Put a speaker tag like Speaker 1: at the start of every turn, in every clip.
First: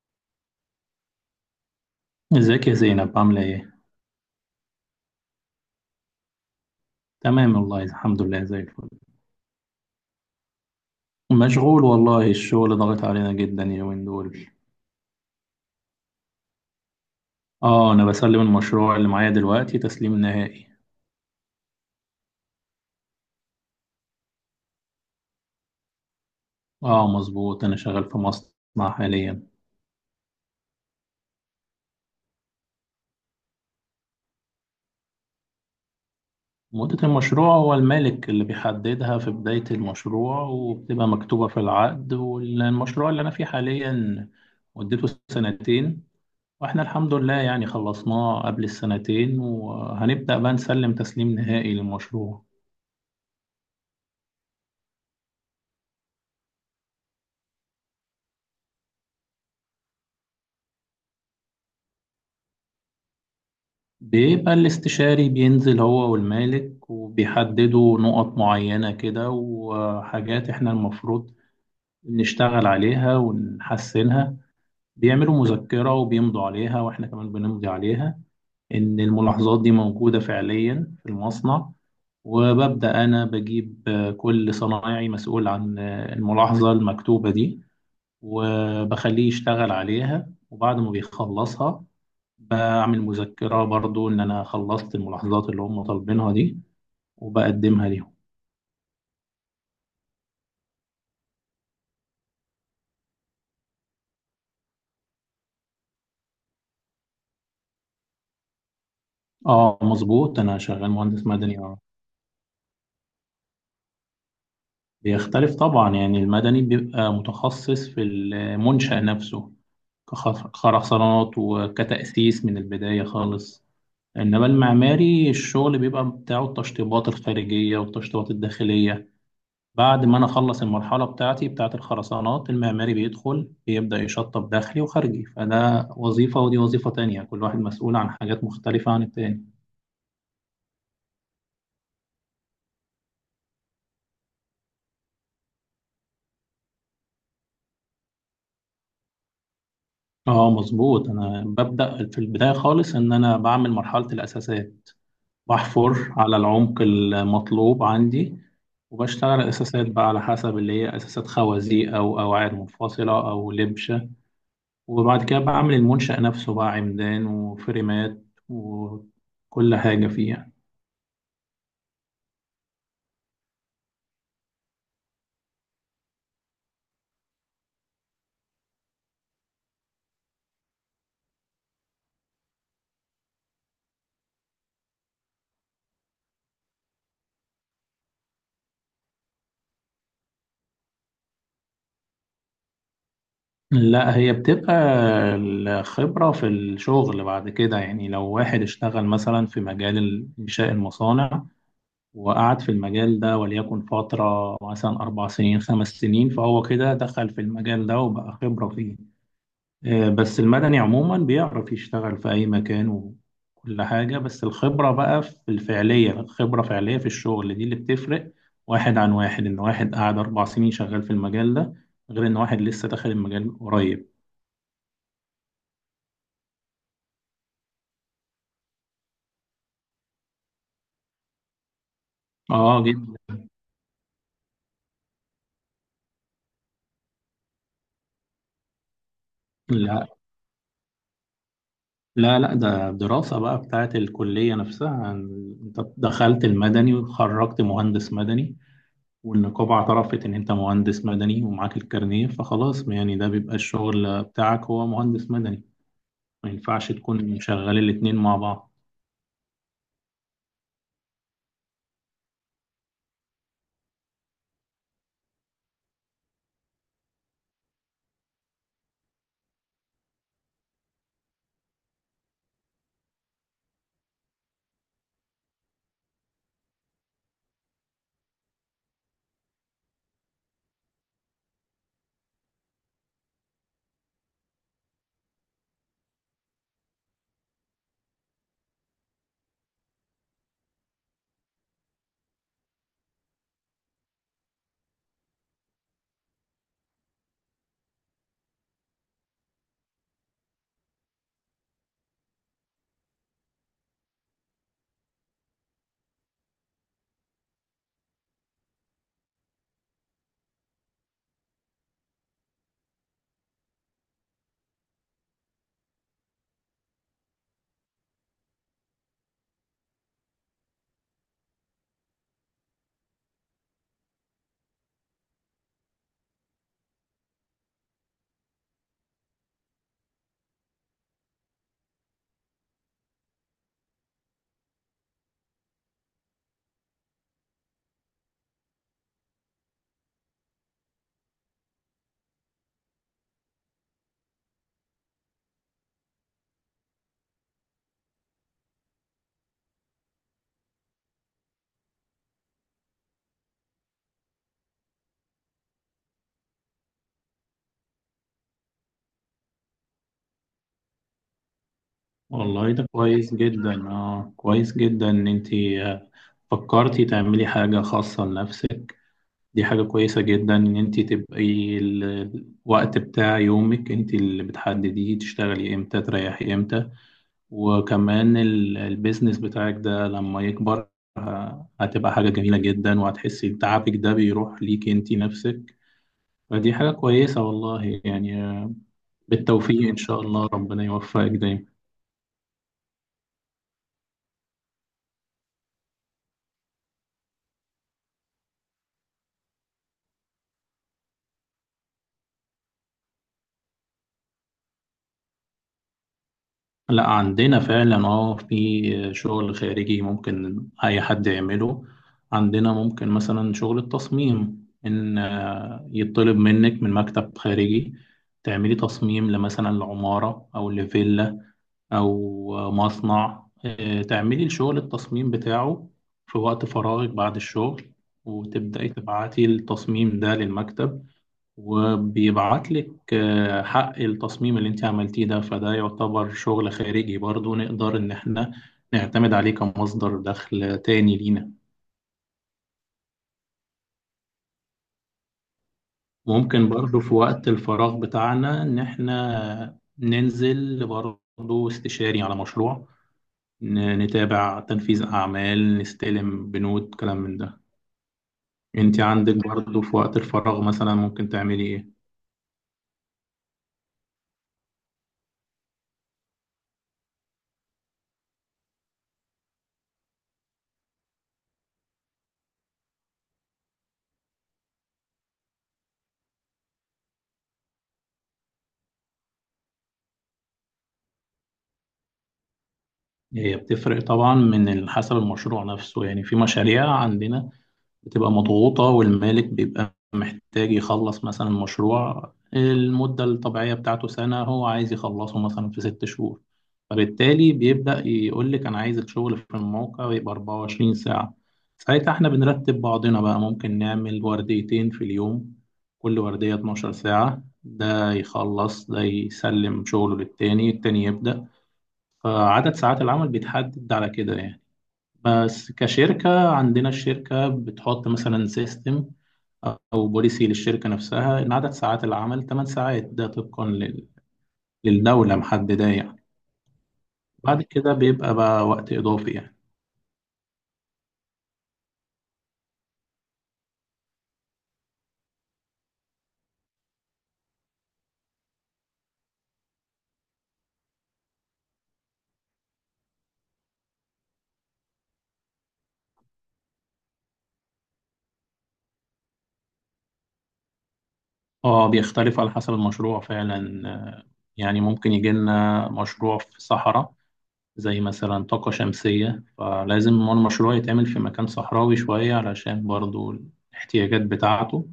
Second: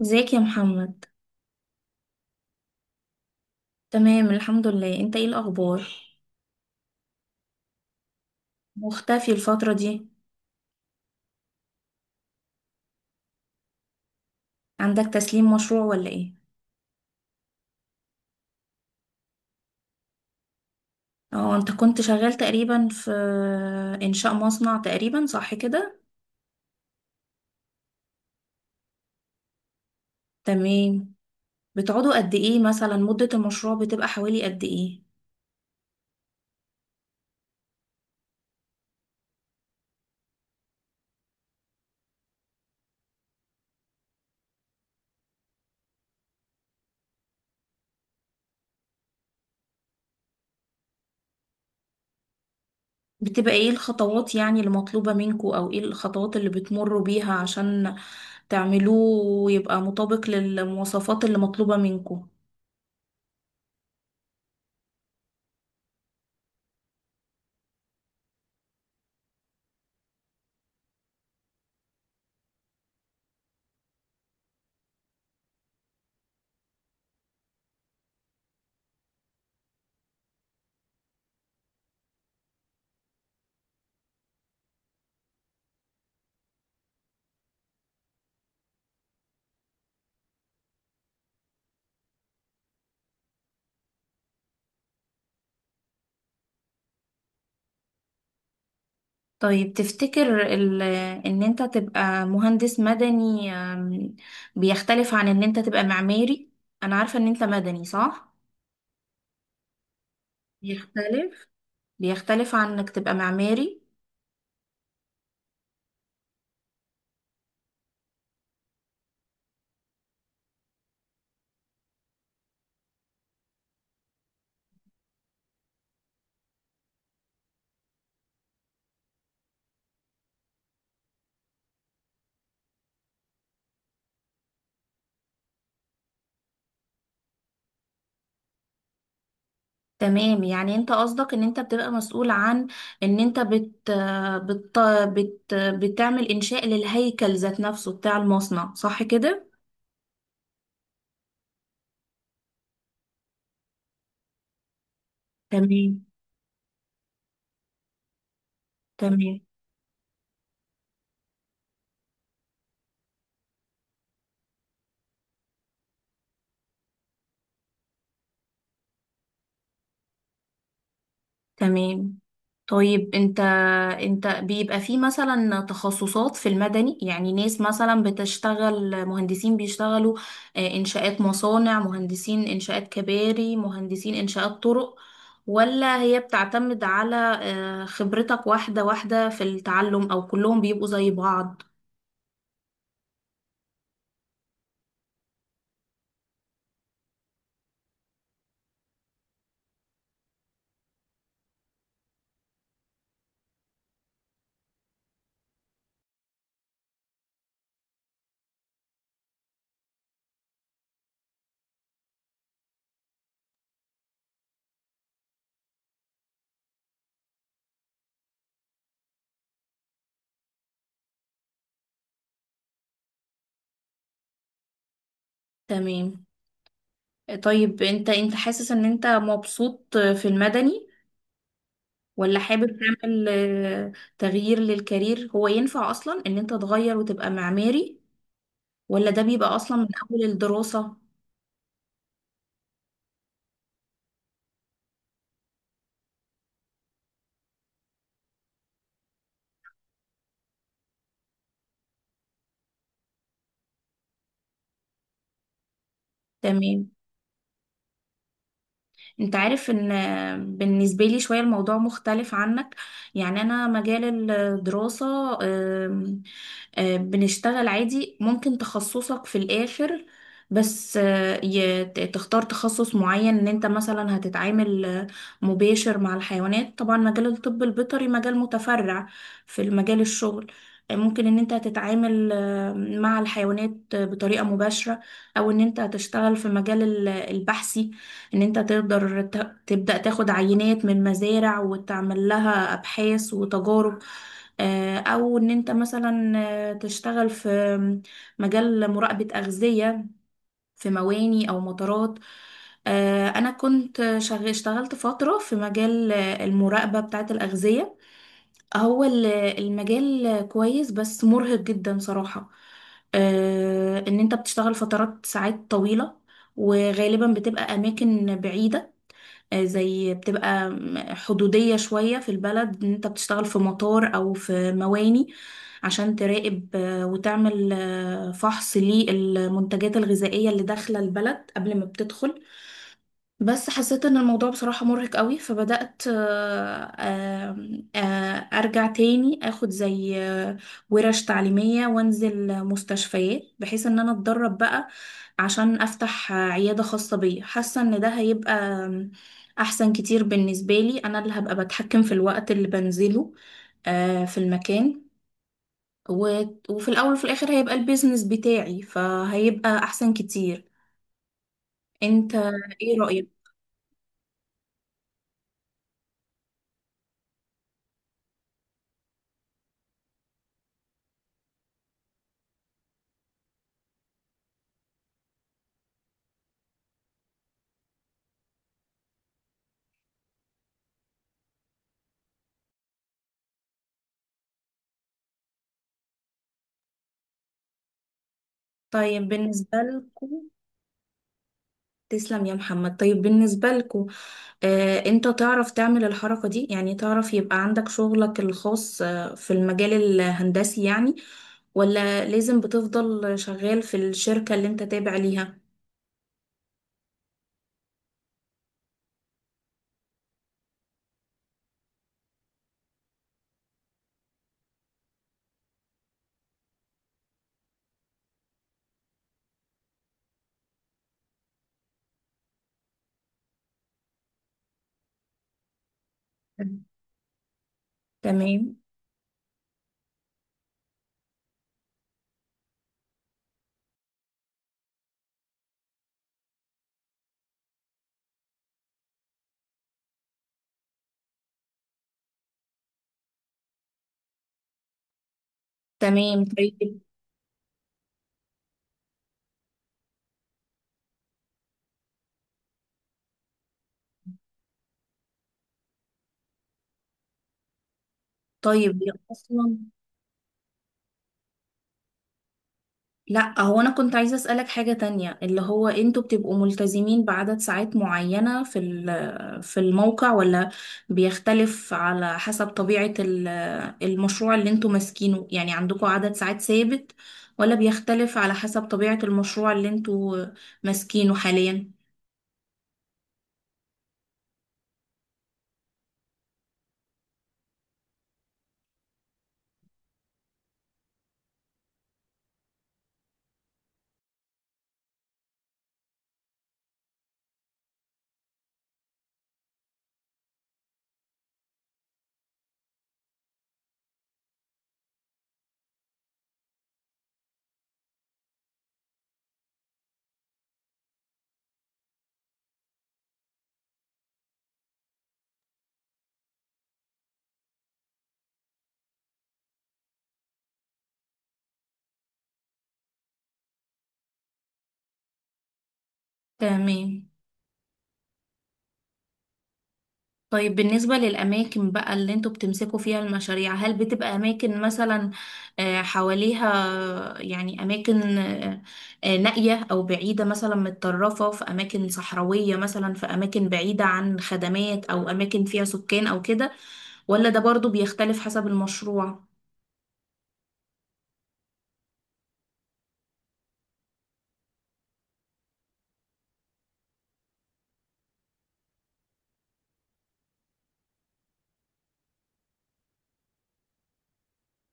Speaker 1: ازيك يا محمد؟
Speaker 2: ازيك يا زينب، عاملة ايه؟
Speaker 1: تمام الحمد لله، انت ايه الاخبار؟
Speaker 2: تمام والله الحمد لله زي الفل.
Speaker 1: مختفي الفترة دي.
Speaker 2: مشغول والله، الشغل ضغط علينا جدا اليومين دول.
Speaker 1: عندك تسليم مشروع ولا ايه؟
Speaker 2: اه، انا بسلم المشروع اللي معايا دلوقتي تسليم نهائي.
Speaker 1: اه، انت كنت شغال تقريبا في انشاء مصنع تقريبا، صح كده؟
Speaker 2: اه مظبوط، انا شغال في مصنع حاليا.
Speaker 1: تمام. بتقعدوا قد ايه؟ مثلا مدة المشروع بتبقى حوالي قد ايه؟
Speaker 2: مدة المشروع هو المالك اللي بيحددها في بداية المشروع، وبتبقى مكتوبة في العقد. والمشروع اللي انا فيه حاليا مدته سنتين، واحنا الحمد لله يعني خلصناه قبل السنتين، وهنبدأ بقى نسلم تسليم نهائي للمشروع.
Speaker 1: بتبقى ايه الخطوات يعني المطلوبة منكوا، او ايه الخطوات اللي بتمروا بيها عشان تعملوه ويبقى مطابق للمواصفات اللي مطلوبة منكوا؟
Speaker 2: بيبقى الاستشاري بينزل هو والمالك وبيحددوا نقط معينة كده وحاجات احنا المفروض نشتغل عليها ونحسنها. بيعملوا مذكرة وبيمضوا عليها، واحنا كمان بنمضي عليها ان الملاحظات دي موجودة فعليا في المصنع. وببدأ أنا بجيب كل صنايعي مسؤول عن الملاحظة المكتوبة دي، وبخليه يشتغل عليها. وبعد ما بيخلصها بعمل مذكرة برضو إن أنا خلصت الملاحظات اللي هم طالبينها دي وبقدمها ليهم.
Speaker 1: طيب، تفتكر ان انت تبقى مهندس مدني بيختلف عن ان انت تبقى معماري؟ انا عارفة ان انت مدني، صح؟
Speaker 2: اه مظبوط، أنا شغال مهندس
Speaker 1: بيختلف؟
Speaker 2: مدني اه.
Speaker 1: بيختلف عن انك تبقى معماري؟
Speaker 2: بيختلف طبعا، يعني المدني بيبقى متخصص في المنشأ نفسه، كخرسانات وكتأسيس من البداية خالص. إنما المعماري الشغل بيبقى بتاعه التشطيبات الخارجية والتشطيبات الداخلية. بعد ما انا اخلص المرحله بتاعتي بتاعه الخرسانات، المعماري بيدخل بيبدا يشطب داخلي وخارجي. فده وظيفه ودي وظيفه تانية، كل واحد مسؤول عن حاجات مختلفه عن التاني.
Speaker 1: تمام. يعني انت قصدك ان انت بتبقى مسؤول عن ان انت بت بت بت بتعمل انشاء للهيكل ذات نفسه بتاع المصنع، صح كده؟
Speaker 2: اه مظبوط، انا ببدا في البدايه خالص ان انا بعمل مرحله الاساسات.
Speaker 1: تمام
Speaker 2: بحفر على العمق المطلوب عندي،
Speaker 1: تمام
Speaker 2: وبشتغل اساسات بقى على حسب اللي هي اساسات خوازيق او قواعد منفصله او لبشه. وبعد كده بعمل المنشأ نفسه بقى، عمدان وفريمات وكل حاجه فيه يعني.
Speaker 1: تمام. طيب، انت بيبقى في مثلا تخصصات في المدني؟ يعني ناس مثلا بتشتغل مهندسين، بيشتغلوا انشاءات مصانع، مهندسين انشاءات كباري، مهندسين انشاءات طرق، ولا هي بتعتمد على خبرتك واحدة واحدة في التعلم، او كلهم بيبقوا زي بعض؟
Speaker 2: لا، هي بتبقى الخبرة في الشغل بعد كده. يعني لو واحد اشتغل مثلا في مجال إنشاء المصانع وقعد في المجال ده وليكن فترة مثلا 4 سنين 5 سنين، فهو كده دخل في المجال ده وبقى خبرة فيه. بس المدني عموما بيعرف يشتغل في أي مكان وكل حاجة. بس الخبرة بقى في الفعلية، الخبرة فعلية في الشغل دي اللي بتفرق واحد عن واحد. إن واحد قعد 4 سنين شغال في المجال ده، غير إن واحد لسه داخل المجال قريب.
Speaker 1: تمام. طيب، انت حاسس ان انت مبسوط في المدني، ولا حابب
Speaker 2: اه
Speaker 1: تعمل
Speaker 2: جدا.
Speaker 1: تغيير للكارير؟ هو ينفع اصلا ان انت تغير وتبقى معماري، ولا ده بيبقى اصلا من
Speaker 2: لا
Speaker 1: اول الدراسة؟
Speaker 2: لا لا، ده دراسة بقى بتاعت الكلية نفسها. انت دخلت المدني وخرجت مهندس مدني، والنقابة اعترفت ان انت مهندس مدني ومعاك الكارنيه، فخلاص يعني ده بيبقى الشغل بتاعك هو مهندس مدني. ما
Speaker 1: تمام.
Speaker 2: ينفعش تكون مشغل الاتنين مع بعض.
Speaker 1: انت عارف ان بالنسبة لي شوية الموضوع مختلف عنك. يعني انا مجال الدراسة، آم، آه، بنشتغل عادي، ممكن تخصصك في الاخر، بس تختار تخصص معين. ان انت مثلا هتتعامل مباشر مع الحيوانات، طبعا مجال الطب البيطري مجال متفرع في المجال الشغل. ممكن ان انت هتتعامل مع الحيوانات بطريقة مباشرة، او ان انت هتشتغل في مجال البحثي، ان انت تقدر تبدأ تاخد عينات من مزارع وتعمل لها ابحاث وتجارب، او ان انت مثلا تشتغل في مجال مراقبة أغذية في مواني او مطارات. انا اشتغلت فترة في مجال المراقبة بتاعة الأغذية. هو المجال كويس، بس مرهق جدا صراحة. ان انت بتشتغل فترات ساعات طويلة، وغالبا بتبقى اماكن بعيدة. زي بتبقى حدودية شوية في البلد، ان انت بتشتغل في مطار او في مواني عشان تراقب وتعمل فحص للمنتجات الغذائية اللي داخلة البلد قبل ما بتدخل. بس حسيت ان الموضوع بصراحة مرهق قوي، فبدأت آه، آم، آه، ارجع تاني اخد زي ورش تعليمية وانزل مستشفيات، بحيث ان انا اتدرب بقى عشان افتح عيادة خاصة بيا. حاسة ان ده هيبقى احسن كتير بالنسبة لي، انا اللي هبقى بتحكم في الوقت اللي بنزله في المكان، و- وفي الاول وفي الاخر هيبقى البيزنس بتاعي، فهيبقى احسن كتير. انت
Speaker 2: والله ده
Speaker 1: ايه
Speaker 2: كويس
Speaker 1: رأيك؟
Speaker 2: جدا، اه كويس جدا ان انت فكرتي تعملي حاجة خاصة لنفسك. دي حاجة كويسة جدا إن أنت تبقي الوقت بتاع يومك أنت اللي بتحدديه، تشتغلي إمتى تريحي إمتى. وكمان البيزنس بتاعك ده لما يكبر، هتبقى حاجة جميلة جدا. وهتحسي تعبك ده بيروح ليك أنت نفسك. فدي حاجة كويسة والله يعني.
Speaker 1: طيب، بالنسبة
Speaker 2: بالتوفيق إن شاء
Speaker 1: لكم.
Speaker 2: الله، ربنا يوفقك دايما.
Speaker 1: تسلم يا محمد. طيب، بالنسبة لكم، انت تعرف تعمل الحركة دي؟ يعني تعرف يبقى عندك شغلك الخاص في المجال الهندسي، يعني؟ ولا لازم بتفضل شغال في الشركة اللي انت تابع ليها؟
Speaker 2: لا، عندنا فعلا اه في شغل خارجي ممكن اي حد يعمله. عندنا ممكن مثلا شغل التصميم ان يطلب منك من مكتب خارجي، تعملي تصميم لمثلا لعمارة او لفيلا او مصنع تعملي الشغل التصميم بتاعه في وقت فراغك بعد الشغل،
Speaker 1: تمام.
Speaker 2: وتبدأي تبعتي التصميم ده للمكتب. وبيبعت لك حق التصميم اللي انت عملتيه ده. فده يعتبر شغل خارجي برضو، نقدر ان احنا نعتمد عليه كمصدر دخل تاني لينا.
Speaker 1: تمام.
Speaker 2: ممكن برضو
Speaker 1: طيب.
Speaker 2: في وقت الفراغ بتاعنا ان احنا ننزل برضو استشاري على مشروع، نتابع تنفيذ اعمال، نستلم بنود، كلام من ده. انت
Speaker 1: طيب هي
Speaker 2: عندك
Speaker 1: اصلا،
Speaker 2: برضو في وقت الفراغ مثلا ممكن تعملي ايه؟
Speaker 1: لا، هو انا كنت عايزة اسألك حاجة تانية، اللي هو انتوا بتبقوا ملتزمين بعدد ساعات معينة في في الموقع، ولا بيختلف على حسب طبيعة المشروع اللي انتوا ماسكينه؟ يعني عندكوا عدد ساعات ثابت، ولا بيختلف على حسب طبيعة المشروع اللي انتوا ماسكينه حاليا؟
Speaker 2: هي بتفرق طبعا من حسب المشروع نفسه. يعني في مشاريع عندنا بتبقى مضغوطة، والمالك بيبقى محتاج يخلص مثلا مشروع المدة الطبيعية بتاعته سنة، هو عايز يخلصه مثلا في 6 شهور. فبالتالي بيبدأ يقول لك أنا عايز الشغل في الموقع يبقى 24 ساعة. ساعتها احنا بنرتب بعضنا بقى، ممكن نعمل ورديتين في اليوم، كل وردية 12 ساعة. ده يخلص ده يسلم شغله للتاني، التاني يبدأ. فعدد ساعات العمل بيتحدد على كده يعني. بس كشركة عندنا الشركة بتحط مثلا سيستم أو بوليسي للشركة نفسها إن عدد ساعات العمل 8 ساعات، ده طبقا للدولة محددة يعني.
Speaker 1: تمام.
Speaker 2: بعد كده بيبقى بقى وقت إضافي يعني.
Speaker 1: طيب بالنسبة للأماكن بقى اللي انتوا بتمسكوا فيها المشاريع، هل بتبقى أماكن مثلا حواليها، يعني أماكن نائية أو بعيدة، مثلا متطرفة في أماكن صحراوية، مثلا في أماكن بعيدة عن خدمات، أو أماكن فيها سكان أو كده، ولا ده برضو بيختلف حسب المشروع؟
Speaker 2: اه، بيختلف على حسب المشروع فعلا. يعني ممكن يجي لنا مشروع في صحراء، زي مثلا طاقة شمسية، فلازم المشروع يتعمل في مكان صحراوي شوية علشان برضو الاحتياجات بتاعته.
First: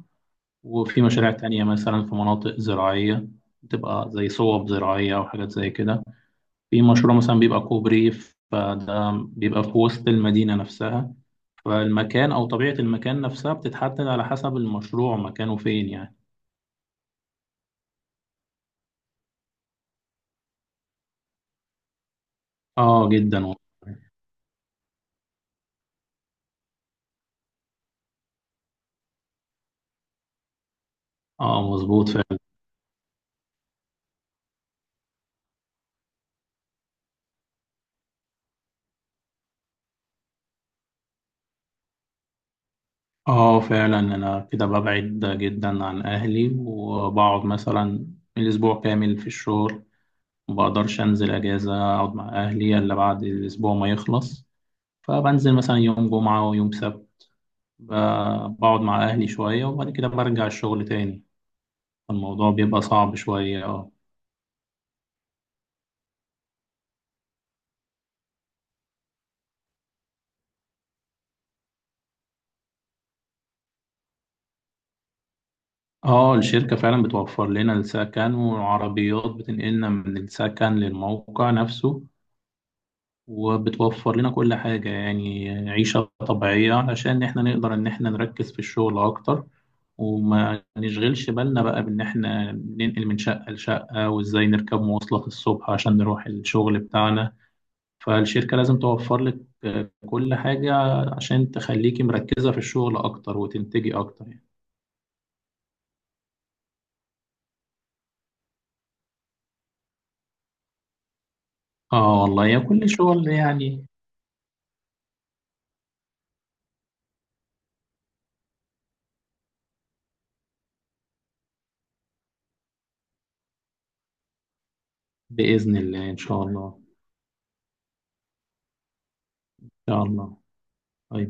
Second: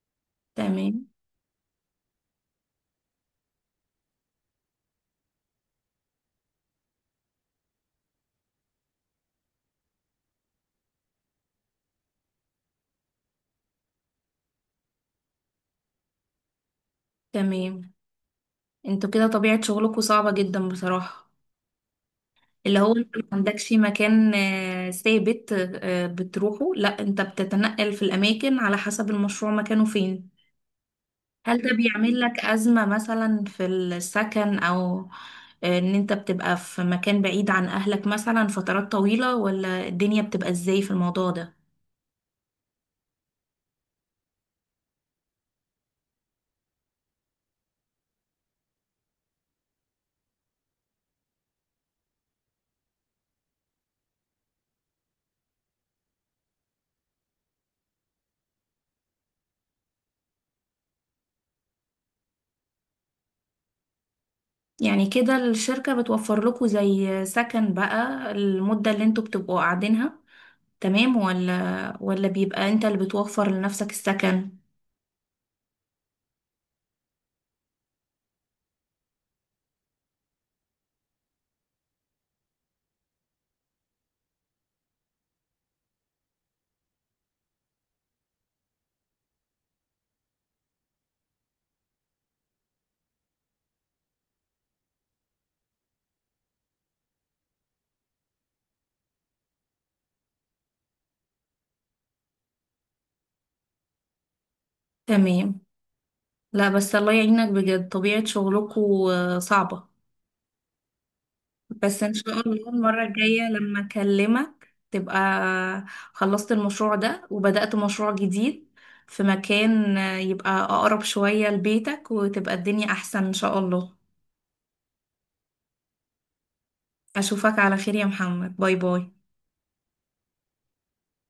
Speaker 2: وفي
Speaker 1: تمام.
Speaker 2: مشاريع تانية مثلا في مناطق زراعية، بتبقى زي صوب زراعية أو حاجات زي كده. في مشروع مثلا بيبقى كوبري، فده بيبقى في وسط المدينة نفسها. فالمكان أو طبيعة المكان نفسها بتتحدد على حسب المشروع مكانه فين يعني.
Speaker 1: تمام. انتوا كده طبيعة شغلكوا صعبة جدا بصراحة، اللي هو
Speaker 2: اه
Speaker 1: انت ما
Speaker 2: جدا والله.
Speaker 1: عندكش مكان ثابت بتروحه. لا، انت بتتنقل في الاماكن على حسب المشروع مكانه فين.
Speaker 2: اه
Speaker 1: هل ده
Speaker 2: مظبوط
Speaker 1: بيعمل
Speaker 2: فعلا.
Speaker 1: لك ازمة مثلا في السكن، او ان انت بتبقى في مكان بعيد عن اهلك مثلا فترات طويلة، ولا الدنيا بتبقى ازاي في الموضوع ده؟
Speaker 2: اه فعلا، انا كده ببعد جدا عن اهلي وبقعد مثلا الاسبوع كامل في الشغل، ما بقدرش انزل اجازة اقعد مع اهلي الا بعد الاسبوع ما يخلص. فبنزل مثلا يوم جمعة ويوم سبت، ب- بقعد مع أهلي شوية، وبعد كده برجع الشغل تاني. الموضوع بيبقى صعب شوية اه.
Speaker 1: يعني كده الشركة بتوفر لكم زي سكن بقى المدة اللي انتوا بتبقوا قاعدينها؟ تمام. ولا بيبقى انت اللي بتوفر لنفسك السكن؟
Speaker 2: اه، الشركة فعلا بتوفر لنا السكن، والعربيات بتنقلنا من السكن للموقع نفسه. وبتوفر لنا كل حاجة، يعني عيشة طبيعية، علشان احنا نقدر ان احنا نركز في الشغل اكتر وما نشغلش بالنا بقى بان احنا ننقل من شقة لشقة وازاي نركب مواصلات الصبح عشان نروح الشغل بتاعنا. فالشركة لازم توفر لك كل حاجة عشان تخليكي مركزة في الشغل أكتر وتنتجي أكتر يعني.
Speaker 1: تمام. لا بس الله يعينك بجد، طبيعة شغلكو صعبة. بس ان
Speaker 2: آه
Speaker 1: شاء
Speaker 2: والله، يا
Speaker 1: الله
Speaker 2: كل
Speaker 1: المرة
Speaker 2: شغل
Speaker 1: الجاية لما
Speaker 2: يعني.
Speaker 1: اكلمك تبقى خلصت المشروع ده وبدأت مشروع جديد في مكان يبقى اقرب شوية لبيتك، وتبقى الدنيا احسن ان شاء الله.
Speaker 2: بإذن الله إن شاء الله.
Speaker 1: اشوفك على خير يا محمد، باي باي.
Speaker 2: إن شاء الله. طيب.